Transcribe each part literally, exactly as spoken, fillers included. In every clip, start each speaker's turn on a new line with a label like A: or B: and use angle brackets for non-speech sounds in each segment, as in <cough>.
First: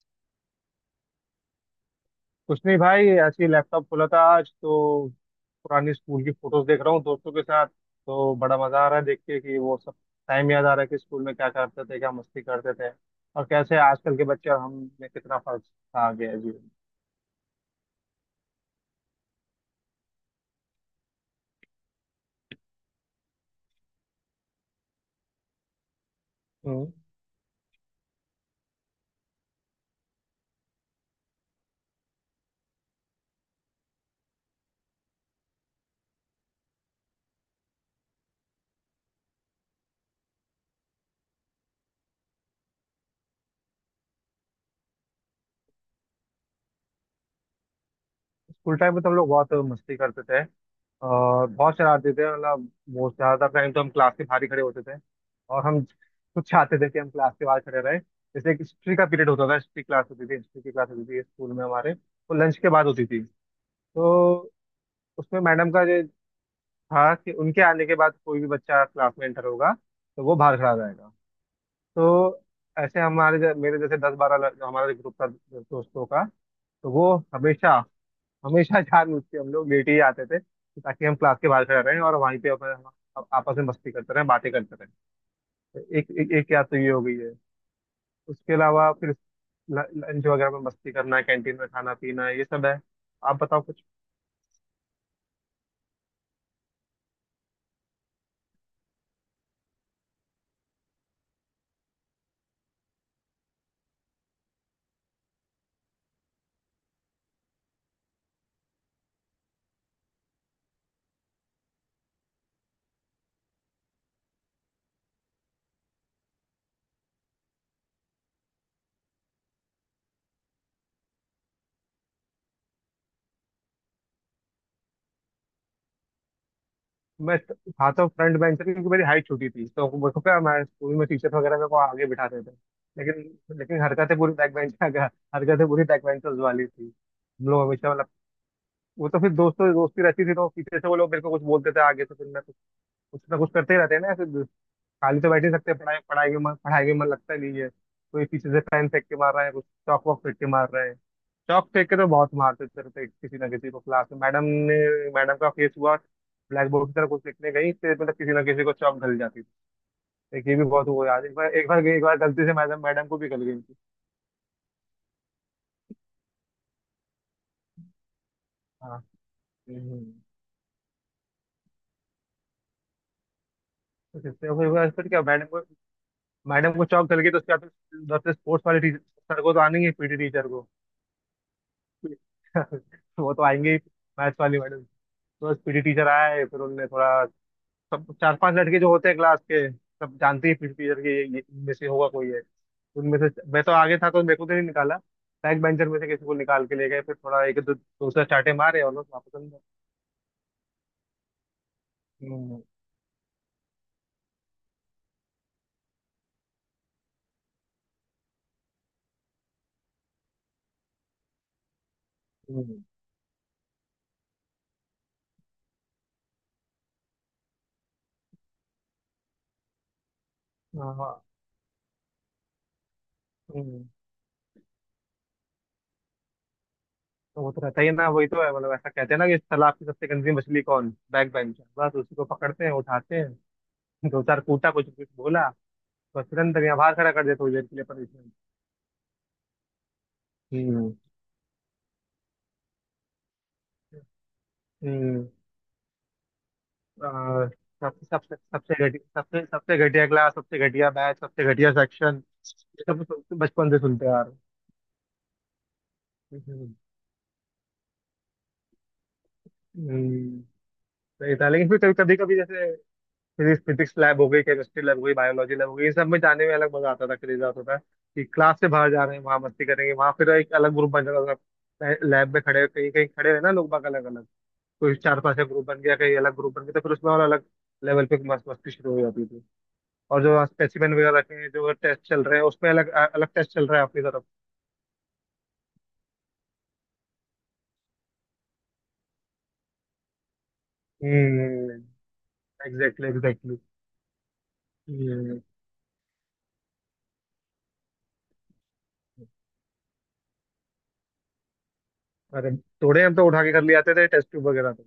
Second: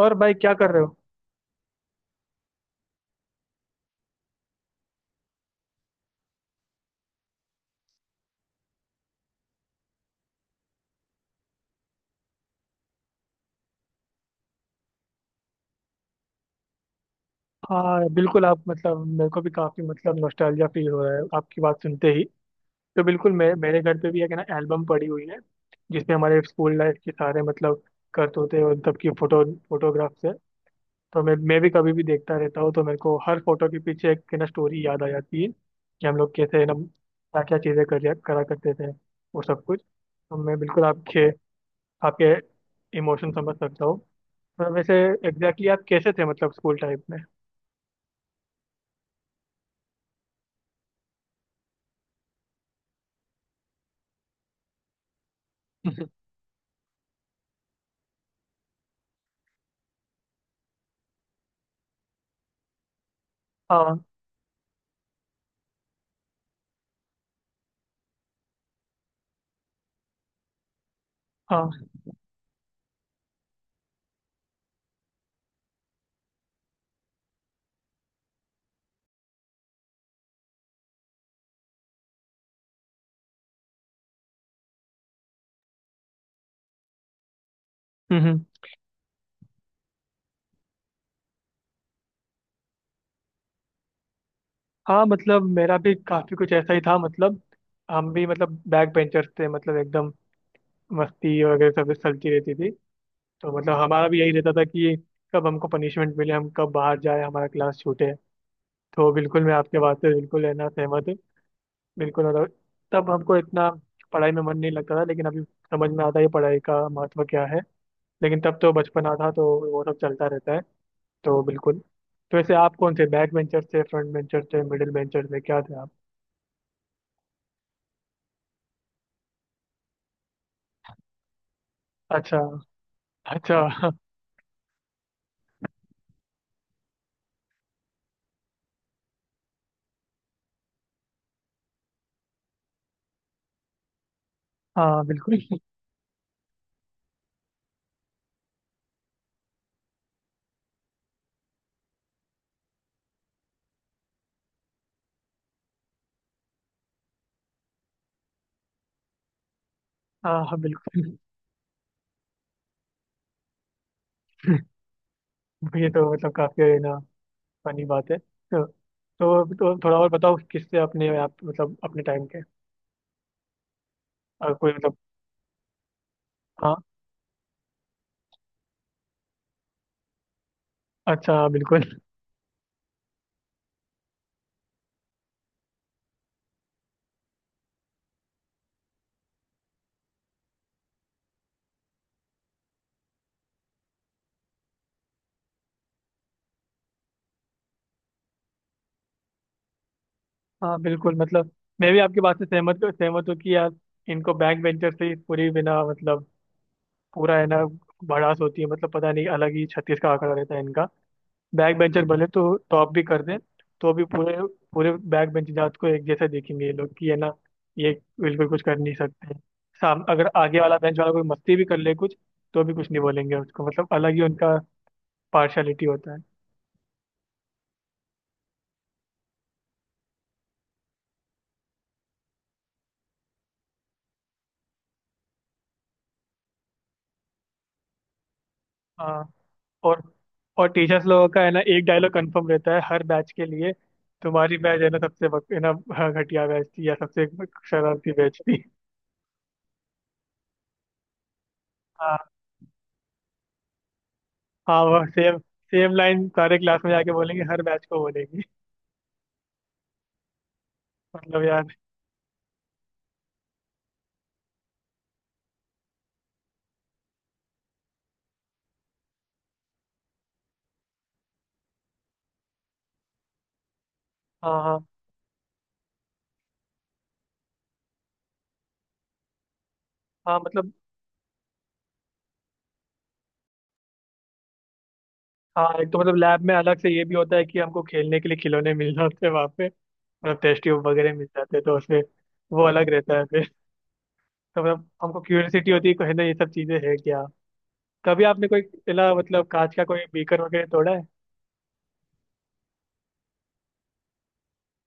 A: और भाई क्या कर रहे हो?
B: कुछ नहीं भाई, ऐसे ही लैपटॉप खोला था आज तो। पुरानी स्कूल की फोटोज देख रहा हूँ दोस्तों के साथ, तो बड़ा मजा आ रहा है देख के कि वो सब टाइम याद आ रहा है कि स्कूल में क्या करते थे, क्या मस्ती करते थे। और कैसे आजकल के बच्चे और हम में कितना फर्क आ गया है जीवन में।
A: हाँ, बिल्कुल। आप मतलब मेरे को भी काफी मतलब नॉस्टैल्जिया फील हो रहा है आपकी बात सुनते ही। तो बिल्कुल मैं मेरे घर पे भी एक ना एल्बम पड़ी हुई है, जिसमें हमारे स्कूल
B: हम्म।
A: लाइफ के सारे मतलब करतूते और सबकी फोटो फोटोग्राफ्स है। तो मैं मैं भी कभी भी देखता रहता हूँ, तो मेरे को हर फोटो के पीछे एक ना स्टोरी याद आ जाती है कि हम लोग कैसे ना क्या क्या चीजें कर करा करते थे, वो सब कुछ। तो मैं बिल्कुल आपके आपके इमोशन समझ सकता हूँ। तो वैसे एग्जैक्टली exactly आप कैसे थे मतलब स्कूल टाइम में?
B: स्कूल टाइम में तो हम लोग बहुत मस्ती करते थे और बहुत शरारती थे। मतलब बहुत ज्यादातर टाइम तो हम क्लास के बाहर ही खड़े होते थे, और हम
A: <laughs>
B: कुछ चाहते थे कि हम क्लास के बाहर खड़े रहे। जैसे एक हिस्ट्री का पीरियड होता था, हिस्ट्री क्लास होती थी हिस्ट्री की क्लास होती थी स्कूल में हमारे, वो लंच के बाद होती थी।
A: हाँ,
B: तो उसमें मैडम का जो था कि उनके आने के बाद कोई भी बच्चा क्लास में एंटर होगा तो वो बाहर खड़ा रहेगा।
A: हाँ।
B: तो ऐसे हमारे ज- मेरे जैसे दस बारह लड़- जो हमारा ग्रुप था दोस्तों का, तो वो हमेशा हमेशा जानबूझ के हम लोग लेट ही आते थे, ताकि हम क्लास के बाहर खड़े रहें और वहीं पे अपने आप- आपस में मस्ती करते रहें, बातें करते रहें। तो एक एक, एक याद तो ये हो गई है।
A: हम्म,
B: उसके
A: हम्म।
B: अलावा फिर ल- लंच वगैरह में मस्ती करना, कैंटीन में खाना पीना, ये सब है। आप बताओ।
A: हाँ मतलब मेरा भी काफी कुछ ऐसा ही था। मतलब हम भी मतलब बैक बेंचर्स थे, मतलब एकदम मस्ती वगैरह सब चलती रहती थी। तो मतलब हमारा भी यही रहता था कि कब हमको पनिशमेंट मिले, हम कब बाहर जाए, हमारा क्लास छूटे। तो बिल्कुल मैं आपके बात से बिल्कुल है ना सहमत हूँ। बिल्कुल मतलब तब हमको इतना पढ़ाई में मन नहीं लगता था, लेकिन अभी समझ में आता है पढ़ाई का महत्व क्या है। लेकिन तब तो बचपना था, तो वो सब चलता रहता है। तो बिल्कुल। तो वैसे आप कौन थे? बैक वेंचर थे, फ्रंट वेंचर थे, मिडिल वेंचर थे, क्या थे आप?
B: मैं त- था तो फ्रंट बेंचर, क्योंकि मेरी हाइट छोटी थी तो मेरे को क्या, हमारे स्कूल में टीचर वगैरह मेरे को आगे
A: अच्छा।
B: बिठाते थे। लेकिन
A: अच्छा।
B: लेकिन हरकतें पूरी बैक बेंच <laughs> हरकतें पूरी बैक बेंचर्स वाली थी। हम लोग हमेशा, मतलब वो तो फिर दोस्तों दोस्ती रहती थी, तो पीछे से वो लोग मेरे को कुछ बोलते थे आगे, तो फिर मैं कुछ कुछ ना कुछ करते ही रहते हैं ना फिर।
A: हाँ,
B: खाली तो
A: बिल्कुल।
B: बैठ ही सकते हैं, पढ़ाई पढ़ाई के मन पढ़ाई के मन लगता नहीं है। कोई पीछे से पेन फेंक के मार रहा है, कुछ चौक वॉक फेंक के मार रहा है। चौक फेंक के तो बहुत मारते थे, तो किसी ना किसी को क्लास में मैडम ने, मैडम का फेस हुआ ब्लैक बोर्ड की तरफ कुछ लिखने गई तो मतलब किसी ना किसी को चौक गल जाती थी।
A: हाँ,
B: एक ये
A: हाँ,
B: भी बहुत हुआ
A: बिल्कुल।
B: यार। एक बार एक बार गई, एक बार गलती से मैडम मैडम को भी गल गई थी।
A: <laughs> ये तो मतलब काफी है ना फनी बात है। तो
B: हाँ।
A: तो, तो थोड़ा और
B: हम्म।
A: बताओ किससे अपने आप मतलब अपने टाइम के।
B: तो किससे
A: अगर
B: हुई
A: कोई
B: बात?
A: मतलब।
B: फिर क्या मैडम को, मैडम
A: हाँ।
B: को चौक गल गई तो उसके बाद फिर उधर से स्पोर्ट्स वाले टीचर, सर को तो आने ही, पीटी टीचर को
A: अच्छा, बिल्कुल।
B: <laughs> वो तो आएंगे ही। मैथ्स वाली मैडम, बस पीटी टीचर आए फिर उनने थोड़ा। सब चार पांच लड़के जो होते हैं क्लास के, सब जानते हैं पीटी टीचर के, ये ये- इनमें से होगा कोई है। उनमें से मैं तो आगे था तो मेरे को तो नहीं निकाला। बैक बेंचर में से किसी को निकाल के ले गए, फिर थोड़ा एक दो, दो से चाटे मारे और लोग वापस अंदर।
A: हाँ, बिल्कुल मतलब मैं भी आपकी बात से
B: हम्म।
A: सहमत सहमत हूँ कि यार इनको बैक वेंचर से ही पूरी बिना मतलब पूरा है ना भड़ास होती है। मतलब पता नहीं अलग ही छत्तीस का आंकड़ा रहता है इनका। बैक बेंचर भले तो
B: हम्म।
A: टॉप भी कर दें, तो भी पूरे पूरे बैक बेंच जात को एक जैसा देखेंगे ये लोग कि है ना ये बिल्कुल कुछ कर नहीं सकते। साम अगर आगे वाला बेंच वाला
B: हाँ।
A: कोई मस्ती भी कर ले कुछ, तो भी कुछ नहीं बोलेंगे उसको।
B: हम्म।
A: मतलब अलग ही उनका पार्शलिटी होता है।
B: तो वो तो रहता ही है ना, वही तो है। मतलब ऐसा कहते हैं ना कि इस तालाब की सबसे गंदी मछली कौन, बैक बेंचर। बस उसी को पकड़ते हैं, उठाते हैं, दो चार कूटा, कुछ कुछ बोला, बस तुरंत यहाँ बाहर खड़ा कर देते हो जेल के लिए, पनिशमेंट।
A: हाँ। और और
B: हम्म।
A: टीचर्स लोगों का है ना एक डायलॉग कंफर्म रहता है हर बैच के लिए। तुम्हारी बैच है ना सबसे
B: हम्म
A: बक- है ना। हाँ, घटिया बैच थी, या सबसे
B: अ, सबसे
A: शरारती
B: सबसे
A: बैच थी।
B: सबसे घटिया, सबसे सबसे घटिया क्लास, सबसे घटिया बैच, सबसे घटिया सेक्शन,
A: हाँ,
B: ये सब तो बचपन से सुनते आ रहे हैं।
A: हाँ। वो सेम सेम लाइन
B: हम्म।
A: सारे
B: हम्म।
A: क्लास में जाके बोलेंगे, हर बैच को बोलेंगे।
B: हम्म। सही
A: मतलब
B: था, लेकिन
A: यार।
B: फिर कभी कभी जैसे फिजिक्स फिजिक्स लैब हो गई, केमिस्ट्री लैब हो गई, बायोलॉजी लैब हो गई, इन सब में जाने में अलग मजा आता था, क्रेज आता था कि क्लास से बाहर जा रहे हैं, वहां मस्ती करेंगे। वहां फिर एक अलग ग्रुप बन जाता था लैब में, खड़े कहीं कहीं खड़े रहे ना लोग बाग अलग अलग।
A: हाँ, हाँ,
B: कोई चार पांच का ग्रुप बन गया, कहीं अलग ग्रुप बन गया, तो फिर उसमें और अलग लेवल पे मस्त मस्ती शुरू हो जाती। और
A: हाँ।
B: जो
A: मतलब
B: स्पेसिमेन वगैरह रखे हैं, जो टेस्ट चल रहे हैं उसमें, अलग अलग टेस्ट चल रहा है आपकी तरफ।
A: हाँ, एक तो मतलब लैब में अलग से ये भी होता है कि हमको खेलने के लिए खिलौने मिल जाते हैं वहाँ पे। मतलब टेस्ट ट्यूब वगैरह मिल जाते हैं, तो
B: हम्म।
A: उसमें वो अलग
B: एग्जैक्टली
A: रहता है फिर।
B: एग्जैक्टली
A: तो मतलब हमको
B: हम्म।
A: क्यूरियोसिटी होती है कि है ना ये सब चीजें है क्या। कभी आपने कोई पहला मतलब कांच का कोई बीकर वगैरह तोड़ा है?
B: अरे थोड़े, हम तो उठा के कर ले आते थे टेस्ट ट्यूब वगैरह तो।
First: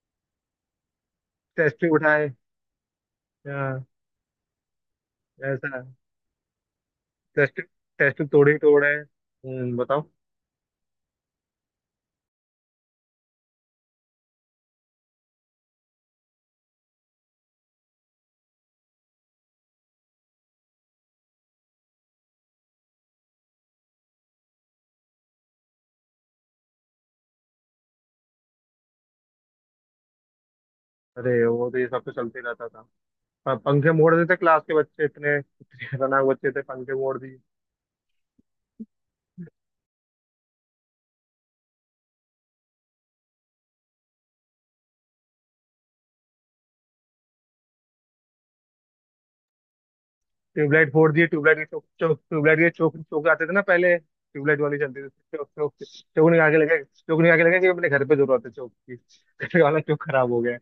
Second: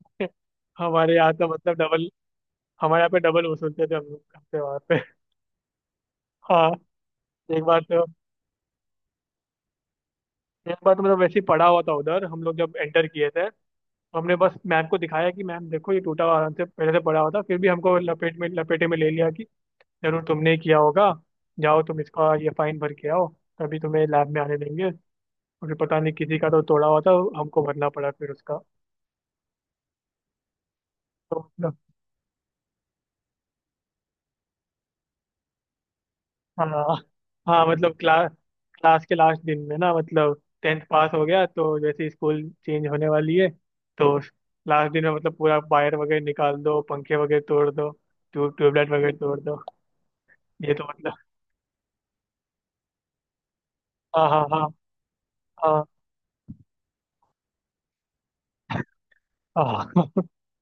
A: <laughs> हमारे यहाँ तो मतलब
B: टेस्ट ट्यूब
A: डबल
B: उठाए।
A: हमारे यहाँ पे डबल वसूलते
B: हाँ,
A: थे हम लोग करते वहाँ पे। <laughs>
B: ऐसा।
A: हाँ,
B: टेस्ट
A: एक बार तो
B: टेस्ट ट्यूब तोड़े ही तोड़े। हम्म, बताओ।
A: एक बार तो मतलब वैसे ही पड़ा हुआ था उधर हम लोग जब एंटर किए थे, हमने बस मैम को दिखाया कि मैम देखो ये टूटा हुआ आराम से पहले से पड़ा हुआ था। फिर भी हमको लपेट में लपेटे में ले लिया कि जरूर तुमने ही किया होगा, जाओ तुम इसका ये फाइन भर के आओ, तभी तुम्हें लैब में आने देंगे। और फिर पता नहीं किसी का तो तोड़ा हुआ था, हमको भरना पड़ा फिर उसका।
B: अरे
A: तो
B: वो
A: मतलब
B: तो ये सब तो चलते रहता था। प- पंखे मोड़ देते क्लास के बच्चे, इतने इतने खतरनाक बच्चे थे,
A: हाँ,
B: पंखे मोड़ दिए,
A: हाँ। मतलब क्लास क्लास के लास्ट दिन में ना मतलब टेंथ पास हो गया, तो जैसे ही स्कूल चेंज होने वाली है, तो लास्ट दिन में मतलब पूरा वायर वगैरह निकाल दो, पंखे वगैरह तोड़ दो, ट्यूब ट्यूबलाइट वगैरह तोड़ दो। ये तो
B: ट्यूबलाइट फोड़
A: मतलब
B: दिए। ट्यूबलाइट के चौक, चौक ट्यूबलाइट के, चौक चौक आते थे ना पहले
A: हाँ, हाँ,
B: ट्यूबलाइट
A: हाँ,
B: वाली चलती थी। चौक चौक
A: हाँ,
B: चौक निकाल के लगा, चौक निकाल के लगा कि अपने घर पे जरूरत है चौक की, घर वाला
A: हाँ,
B: चौक
A: हाँ।
B: खराब हो गया है।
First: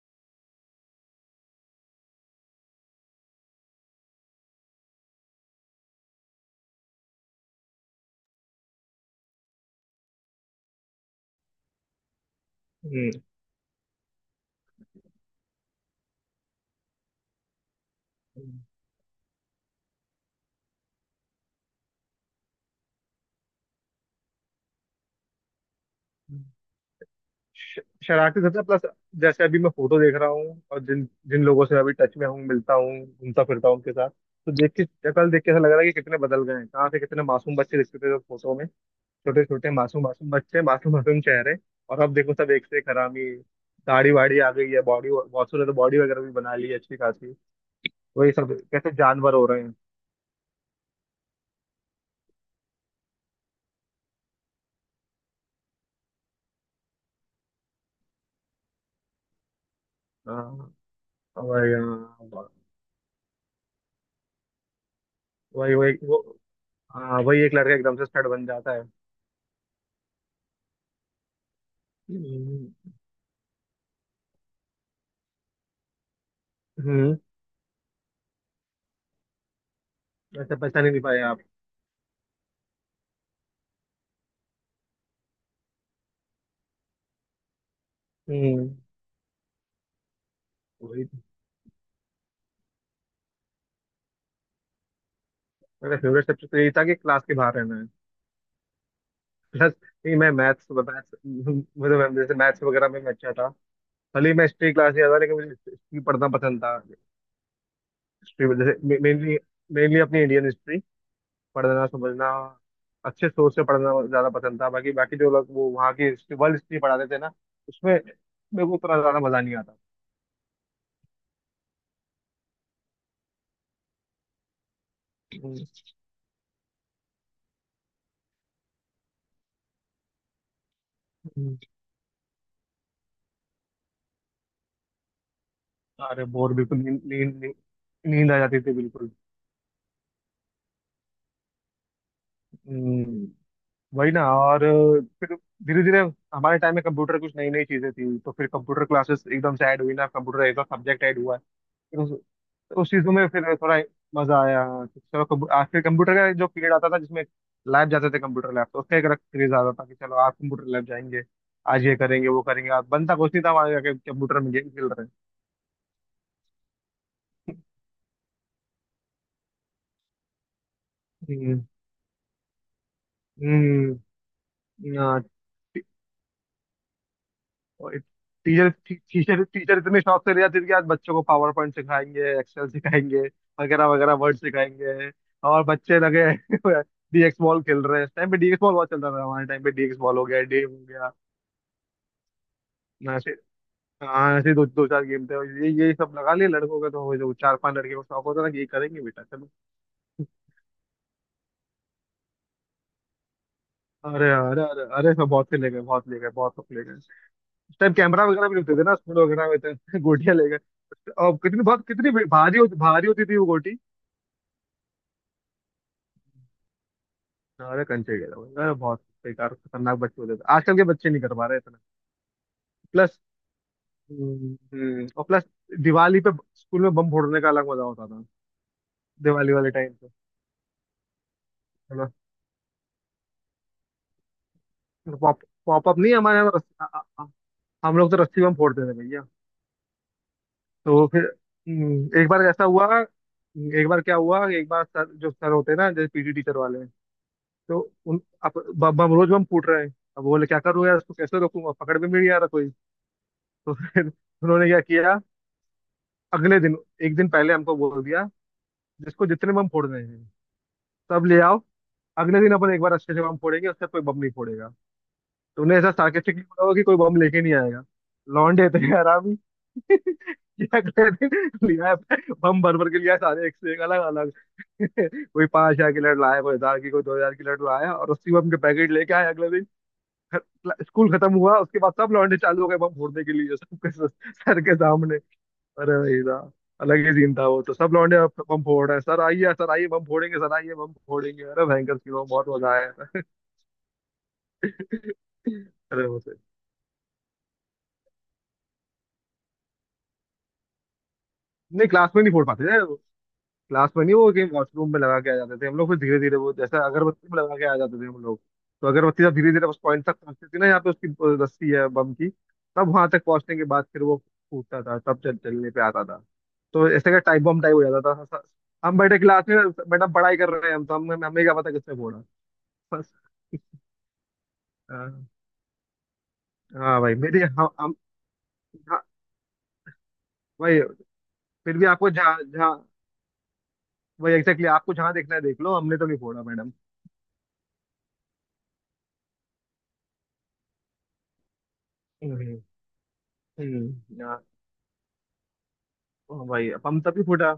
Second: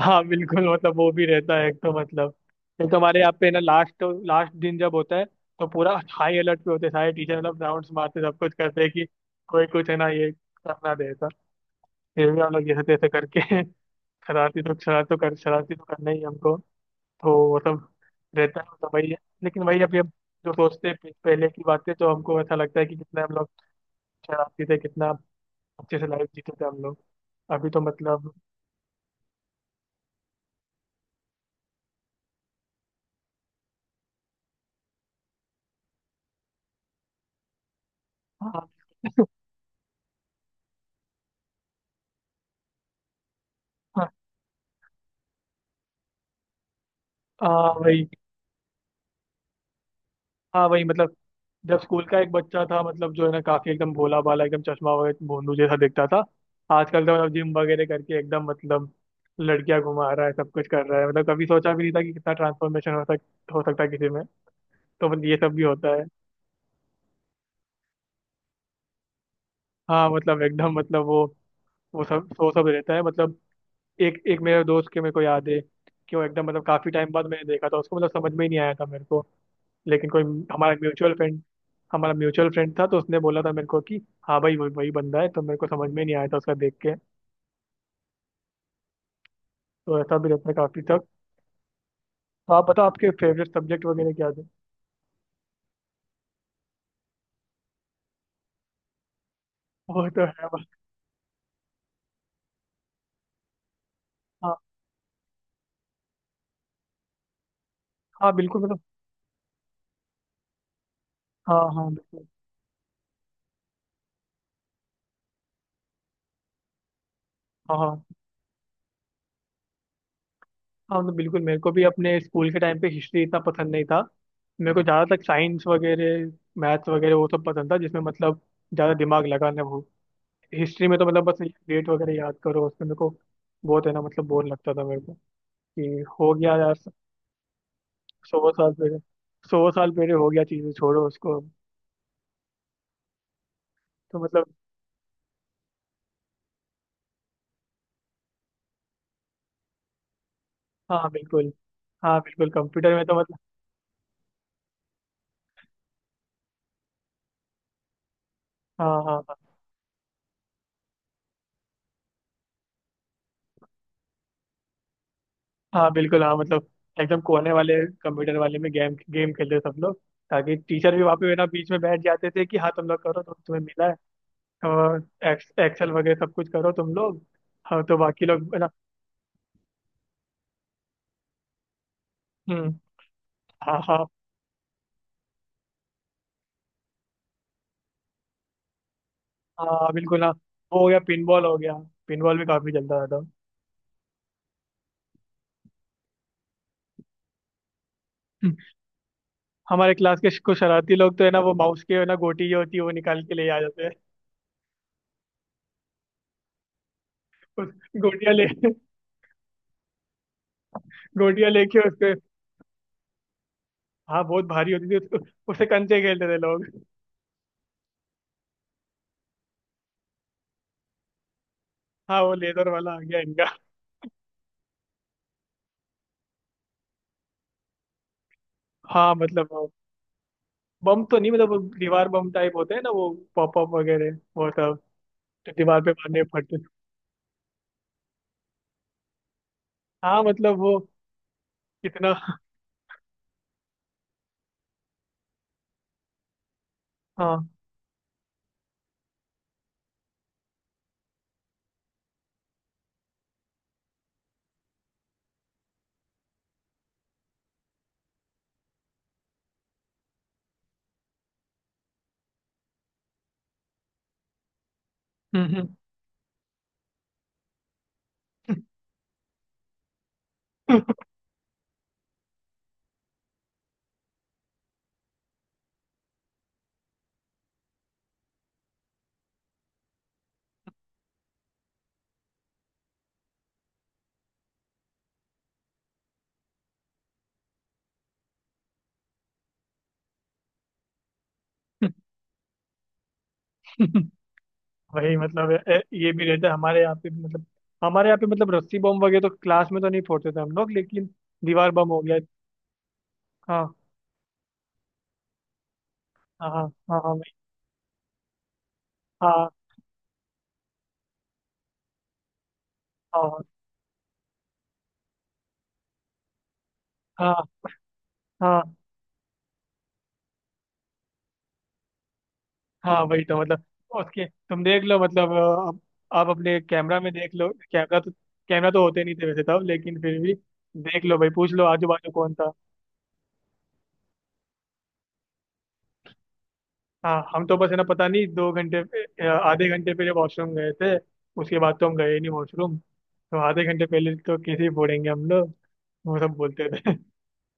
A: हाँ बिल्कुल मतलब वो भी रहता है। एक तो मतलब एक तो हमारे यहाँ पे ना लास्ट लास्ट दिन जब होता है, तो पूरा हाई अलर्ट पे होते हैं सारे टीचर। मतलब राउंड्स मारते, सब कुछ करते हैं कि कोई कुछ है ना ये करना देता। फिर भी हम लोग जैसे तैसे
B: हम्म।
A: करके <laughs> शरारती तो शरारत तो कर शरारती तो करना ही है हमको। तो वो सब रहता है, तो वही है। लेकिन वही अभी हम जो सोचते हैं पे- पहले की बातें, तो हमको ऐसा लगता है कि कितना हम लोग शरारती थे, कितना अच्छे से लाइफ जीते थे हम लोग। अभी
B: श-
A: तो मतलब
B: शरारती सबसे प्लस। जैसे अभी मैं फोटो देख रहा हूँ, और जिन जिन लोगों से अभी टच में हूँ, मिलता हूँ, घूमता फिरता हूँ उनके साथ, तो देख के, कल देख के ऐसा लग रहा है कि कितने बदल गए हैं, कहाँ से कितने मासूम बच्चे दिखते थे फोटो में।
A: हाँ। <laughs>
B: छोटे छोटे मासूम मासूम बच्चे, मासूम मासूम चेहरे, और अब देखो सब एक से एक हरामी। दाढ़ी वाड़ी आ गई है, बॉडी, बहुत से तो बॉडी वगैरह भी बना ली है अच्छी खासी।
A: हाँ, वही।
B: वही, सब कैसे जानवर हो रहे हैं।
A: हाँ, वही मतलब जब स्कूल का एक बच्चा था मतलब जो है ना काफी एकदम भोला भाला एकदम चश्मा वगैरह भोंदू जैसा दिखता था, आजकल तो मतलब जिम वगैरह करके एकदम मतलब लड़कियां घुमा रहा है, सब कुछ
B: हाँ।
A: कर रहा है। मतलब कभी सोचा
B: वही
A: भी नहीं था कि
B: हाँ।
A: कितना ट्रांसफॉर्मेशन हो सक हो सकता है किसी में। तो मतलब ये सब भी
B: वही वही
A: होता है।
B: वो हाँ, वही, एक लड़का एकदम से स्टड बन जाता है।
A: हाँ मतलब एकदम मतलब वो वो सब वो सब
B: हम्म।
A: रहता है। मतलब एक एक मेरे दोस्त के मेरे को याद है कि वो एकदम मतलब काफी टाइम
B: हम्म।
A: बाद मैंने देखा था उसको, मतलब समझ में ही नहीं आया था मेरे को। लेकिन कोई
B: वैसे
A: हमारा
B: पहचान ही नहीं
A: म्यूचुअल
B: पाए आप।
A: फ्रेंड हमारा म्यूचुअल फ्रेंड था, तो उसने बोला था मेरे को कि हाँ भाई वही वही बंदा है, तो मेरे को समझ में नहीं आया था उसका देख के।
B: हम्म।
A: तो ऐसा भी रहता है काफी
B: वही
A: तक।
B: तो।
A: तो आप बताओ आपके फेवरेट सब्जेक्ट वगैरह क्या थे?
B: मेरा फेवरेट सब्जेक्ट तो यही था कि क्लास के बाहर रहना है, प्लस
A: वो
B: नहीं,
A: तो
B: मैं
A: है बस।
B: मैथ्स मैथ्स, मुझे मैं- जैसे मैथ्स वगैरह में मैं अच्छा था। भले ही मैं
A: हाँ,
B: हिस्ट्री क्लास नहीं आता, लेकिन मुझे हिस्ट्री पढ़ना पसंद था।
A: हाँ,
B: हिस्ट्री में
A: बिल्कुल मतलब।
B: जैसे मेनली मेनली अपनी इंडियन हिस्ट्री
A: हाँ,
B: पढ़ना,
A: हाँ, बिल्कुल।
B: समझना, अच्छे सोच से पढ़ना ज्यादा पसंद था। बाकी, बाकी जो लोग वो वहाँ की हिस्ट्री, वर्ल्ड हिस्ट्री पढ़ाते थे ना,
A: हाँ,
B: उसमें
A: हाँ,
B: मेरे को उतना ज्यादा मजा नहीं आता।
A: हाँ। मतलब बिल्कुल मेरे को भी अपने स्कूल के टाइम पे हिस्ट्री इतना पसंद नहीं था। मेरे को ज़्यादातर साइंस वगैरह मैथ्स वगैरह वो सब पसंद था, जिसमें मतलब ज़्यादा दिमाग लगाना हो। हिस्ट्री में तो मतलब बस
B: हम्म।
A: डेट वगैरह याद करो, उसमें मेरे को बहुत है ना मतलब बोर लगता था मेरे को कि
B: अरे
A: हो
B: बोर,
A: गया यार,
B: बिल्कुल नींद, नींद, नींद, नींद आ
A: सौ
B: जाती
A: साल
B: थी
A: पहले
B: बिल्कुल।
A: सौ साल पहले हो गया चीज़ें, छोड़ो उसको।
B: हम्म। वही
A: तो
B: ना।
A: मतलब
B: और फिर धीरे धीरे हमारे टाइम में कंप्यूटर, कुछ नई नई चीजें थी, तो फिर कंप्यूटर क्लासेस एकदम से ऐड हुई ना, कंप्यूटर एक सब्जेक्ट
A: हाँ,
B: ऐड हुआ है।
A: बिल्कुल। हाँ, बिल्कुल।
B: तो उस
A: कंप्यूटर में
B: चीजों
A: तो
B: में
A: मतलब
B: फिर थोड़ा मजा आया, हाँ। चलो कब- आ, फिर कंप्यूटर का जो पीरियड आता था, जिसमें लैब जाते थे कंप्यूटर लैब, तो उसका
A: हाँ,
B: एक अलग
A: हाँ, हाँ,
B: क्रेज आता था कि चलो आज कंप्यूटर लैब जाएंगे, आज ये करेंगे वो करेंगे। आज बनता कुछ नहीं था हमारे, जाके कंप्यूटर में गेम खेल रहे हैं।
A: हाँ, बिल्कुल। हाँ मतलब एकदम कोने वाले कंप्यूटर वाले में गेम गेम खेलते सब लोग, ताकि टीचर भी वहाँ पे ना
B: हम्म।
A: बीच में बैठ जाते थे कि हाँ तुम लोग करो, तो तुम्हें मिला है
B: हम्म।
A: और
B: हाँ।
A: एक्स,
B: टी-
A: एक्सेल वगैरह सब कुछ करो तुम लोग। हाँ, तो
B: और
A: बाकी लोग है ना।
B: टीचर टी- टीचर टीचर इतने शौक से ले जाते थे कि आज बच्चों को पावर पॉइंट सिखाएंगे, एक्सेल
A: हम्म।
B: सिखाएंगे
A: हाँ,
B: वगैरह
A: हाँ,
B: वगैरह, वर्ड सिखाएंगे। और बच्चे लगे <laughs> डीएक्स बॉल खेल रहे हैं। इस टाइम पे डीएक्स बॉल बहुत चल रहा था, हमारे टाइम पे
A: हाँ,
B: डीएक्स बॉल
A: बिल्कुल।
B: हो
A: हाँ,
B: गया, डे हो
A: वो हो गया
B: गया।
A: पिनबॉल हो गया, पिनबॉल भी काफी चलता
B: हाँ, ऐसे दो दो चार गेम थे, और ये ये सब लगा लिए लड़कों का, तो हो, जो चार पांच लड़के को शौक होता
A: था।
B: था कि ये करेंगे बेटा चलो।
A: हमारे क्लास के कुछ शरारती लोग तो है ना वो माउस के है ना गोटी जो होती है वो निकाल के ले आ जाते हैं।
B: अरे अरे अरे अरे, सब बहुत से ले गए, बहुत ले गए, बहुत सब ले गए। उस टाइम
A: <laughs>
B: कैमरा
A: गोटियां
B: वगैरह
A: ले
B: भी नहीं होते थे ना स्कूल वगैरह में तो <laughs> गोटियां ले गए। और
A: गोटियां
B: कितनी,
A: लेके
B: बहुत कितनी
A: उसके।
B: भी- भारी होती, भारी होती थी वो गोटी।
A: हाँ, बहुत भारी होती थी उसको, उससे कंचे खेलते थे लोग।
B: अरे कंचे, गया भाई, अरे बहुत बेकार खतरनाक बच्चे होते थे, आजकल के बच्चे नहीं कर पा रहे इतना,
A: हाँ, वो लेदर वाला आ
B: प्लस।
A: गया इनका।
B: हम्म। हम्म। और प्लस दिवाली पे स्कूल में बम फोड़ने का अलग मजा होता था
A: हाँ मतलब
B: दिवाली
A: वो
B: वाले टाइम पे।
A: बम तो नहीं, मतलब वो
B: है
A: दीवार
B: ना।
A: बम टाइप होते हैं ना वो, पॉप अप वगैरह, वो सब
B: पॉप
A: जो दीवार पे
B: पॉपअप नहीं
A: मारने
B: हमारे
A: पड़ते।
B: यहाँ, हम लोग तो रस्सी बम फोड़ते थे भैया।
A: हाँ मतलब वो
B: तो फिर
A: कितना।
B: हम्म, एक बार ऐसा हुआ। एक बार क्या हुआ, एक बार सर, जो सर होते हैं ना जैसे पीटी टीचर वाले,
A: हाँ।
B: तो उन, अब ब- बम रोज बम फूट रहे हैं, अब बोले क्या करूँ यार, इसको कैसे रोकूंगा, पकड़ में भी नहीं आ रहा कोई। तो फिर उन्होंने क्या किया, अगले दिन, एक दिन पहले हमको बोल दिया, जिसको जितने बम फोड़ने हैं सब ले आओ, अगले दिन अपन एक बार अच्छे से बम फोड़ेंगे, उससे कोई बम नहीं फोड़ेगा। तो
A: हम्म,
B: उन्हें ऐसा सार्केस्टिकली बोला होगा कि कोई बम लेके नहीं आएगा। लौंडे थे यार, क्या
A: हम्म।
B: कर लिया है, बम भर भर के लिया है सारे, एक से एक अलग अलग। <laughs> कोई पांच हजार की लड़ लाया, कोई हजार की, कोई दो हजार की लड़ लाया, और उसी बम के पैकेट लेके आए अगले दिन। ख- स्कूल खत्म हुआ उसके बाद सब लौंडे चालू हो गए बम फोड़ने के लिए, सबके स- सर के सामने। अरे भाई साहब, अलग ही सीन था वो तो। सब लौंडे अब बम फोड़ रहे हैं, सर आइए, सर आइए बम फोड़ेंगे, सर आइए बम फोड़ेंगे। अरे भयंकर सीन हुआ, बहुत मजा आया था।
A: <laughs> वही मतलब ए-
B: <laughs>
A: ए-
B: अरे
A: ये
B: वो
A: भी
B: तो,
A: रहता है हमारे यहाँ पे भी। मतलब हमारे यहाँ पे मतलब रस्सी बम वगैरह तो क्लास में तो नहीं फोड़ते थे हम लोग, लेकिन दीवार
B: नहीं
A: बम हो
B: क्लास
A: गया।
B: में नहीं फोड़ पाते थे,
A: हाँ,
B: क्लास में नहीं। वो कि वॉशरूम में लगा के आ जाते थे हम लोग, फिर धीरे धीरे
A: हाँ,
B: वो
A: हाँ,
B: जैसे
A: हाँ, हाँ
B: अगरबत्ती
A: भाई।
B: में लगा के आ जाते थे हम लोग। तो अगरबत्ती जब
A: हाँ,
B: धीरे धीरे उस पॉइंट तक पहुंचती थी ना, यहाँ पे उसकी अ, रस्सी है बम की, तब वहां तक पहुंचने के बाद फिर वो फूटता था, तब चल चलने पे आता था। तो ऐसे का
A: हाँ,
B: टाइप
A: हाँ,
B: बम टाइप हो जाता था स-
A: हाँ,
B: हम बैठे क्लास में, मैडम पढ़ाई कर रहे हैं, हम तो, हम हमें क्या पता किसने फोड़ा।
A: हाँ।
B: बस।
A: वही तो मतलब उसके तुम देख लो।
B: हाँ।
A: मतलब अ, अब आप अपने कैमरा
B: हाँ
A: में
B: भाई,
A: देख
B: मेरी
A: लो।
B: हम हम।
A: कैमरा तो कैमरा तो
B: हाँ,
A: होते नहीं थे वैसे तब, लेकिन फिर भी
B: भाई,
A: देख लो भाई, पूछ लो
B: फिर भी
A: आजू
B: आपको
A: बाजू कौन
B: जहाँ
A: था।
B: जहाँ, भाई एग्जैक्टली, आपको जहाँ देखना है देख लो, हमने तो नहीं फोड़ा मैडम।
A: हाँ, हम तो बस है ना पता नहीं दो घंटे पे- अ, आधे घंटे पहले वॉशरूम गए थे, उसके बाद तो हम गए ही नहीं
B: हम्म।
A: वॉशरूम, तो आधे घंटे पहले
B: हम्म।
A: तो
B: हाँ।
A: कैसे ही फोड़ेंगे हम लोग। वो सब
B: हाँ
A: बोलते
B: भाई,
A: थे।
B: पंप
A: <laughs>
B: तभी फूटा।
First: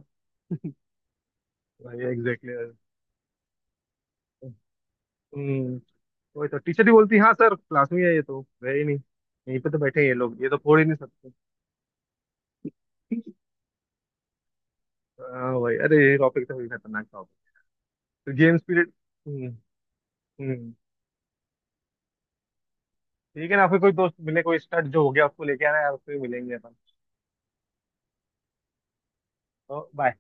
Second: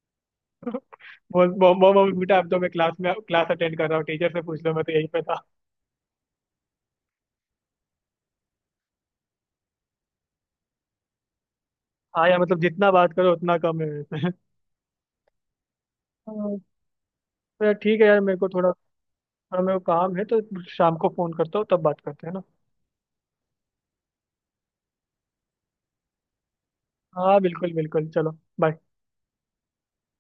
A: बोल मो- मो-
B: भाई
A: मम्मी बेटा, अब
B: एग्जैक्टली।
A: तो मैं क्लास में क्लास अटेंड कर रहा हूँ, टीचर से पूछ लो, मैं तो यहीं पे था।
B: हम्म। वही तो, टीचर ही बोलती हाँ सर, क्लास में ही है ये, तो है ही नहीं। यहीं पे तो बैठे हैं ये लोग, ये तो फोड़ ही नहीं सकते।
A: हाँ यार मतलब जितना बात करो उतना कम है वैसे। <laughs>
B: हाँ भाई, अरे ये टॉपिक तो
A: हाँ।
B: बड़ी खतरनाक टॉपिक।
A: तो यार ठीक है यार,
B: तो
A: मेरे को
B: गेम
A: थोड़ा
B: पीरियड। हम्म।
A: थोड़ा मेरे को काम है, तो
B: हम्म।
A: शाम को फोन करता हूँ, तब बात करते हैं ना।
B: ठीक है ना, फिर कोई दोस्त मिले कोई स्टड जो हो गया उसको लेके आना यार, उससे मिलेंगे अपन।
A: हाँ, बिल्कुल, बिल्कुल। चलो, बाय।
B: तो bye।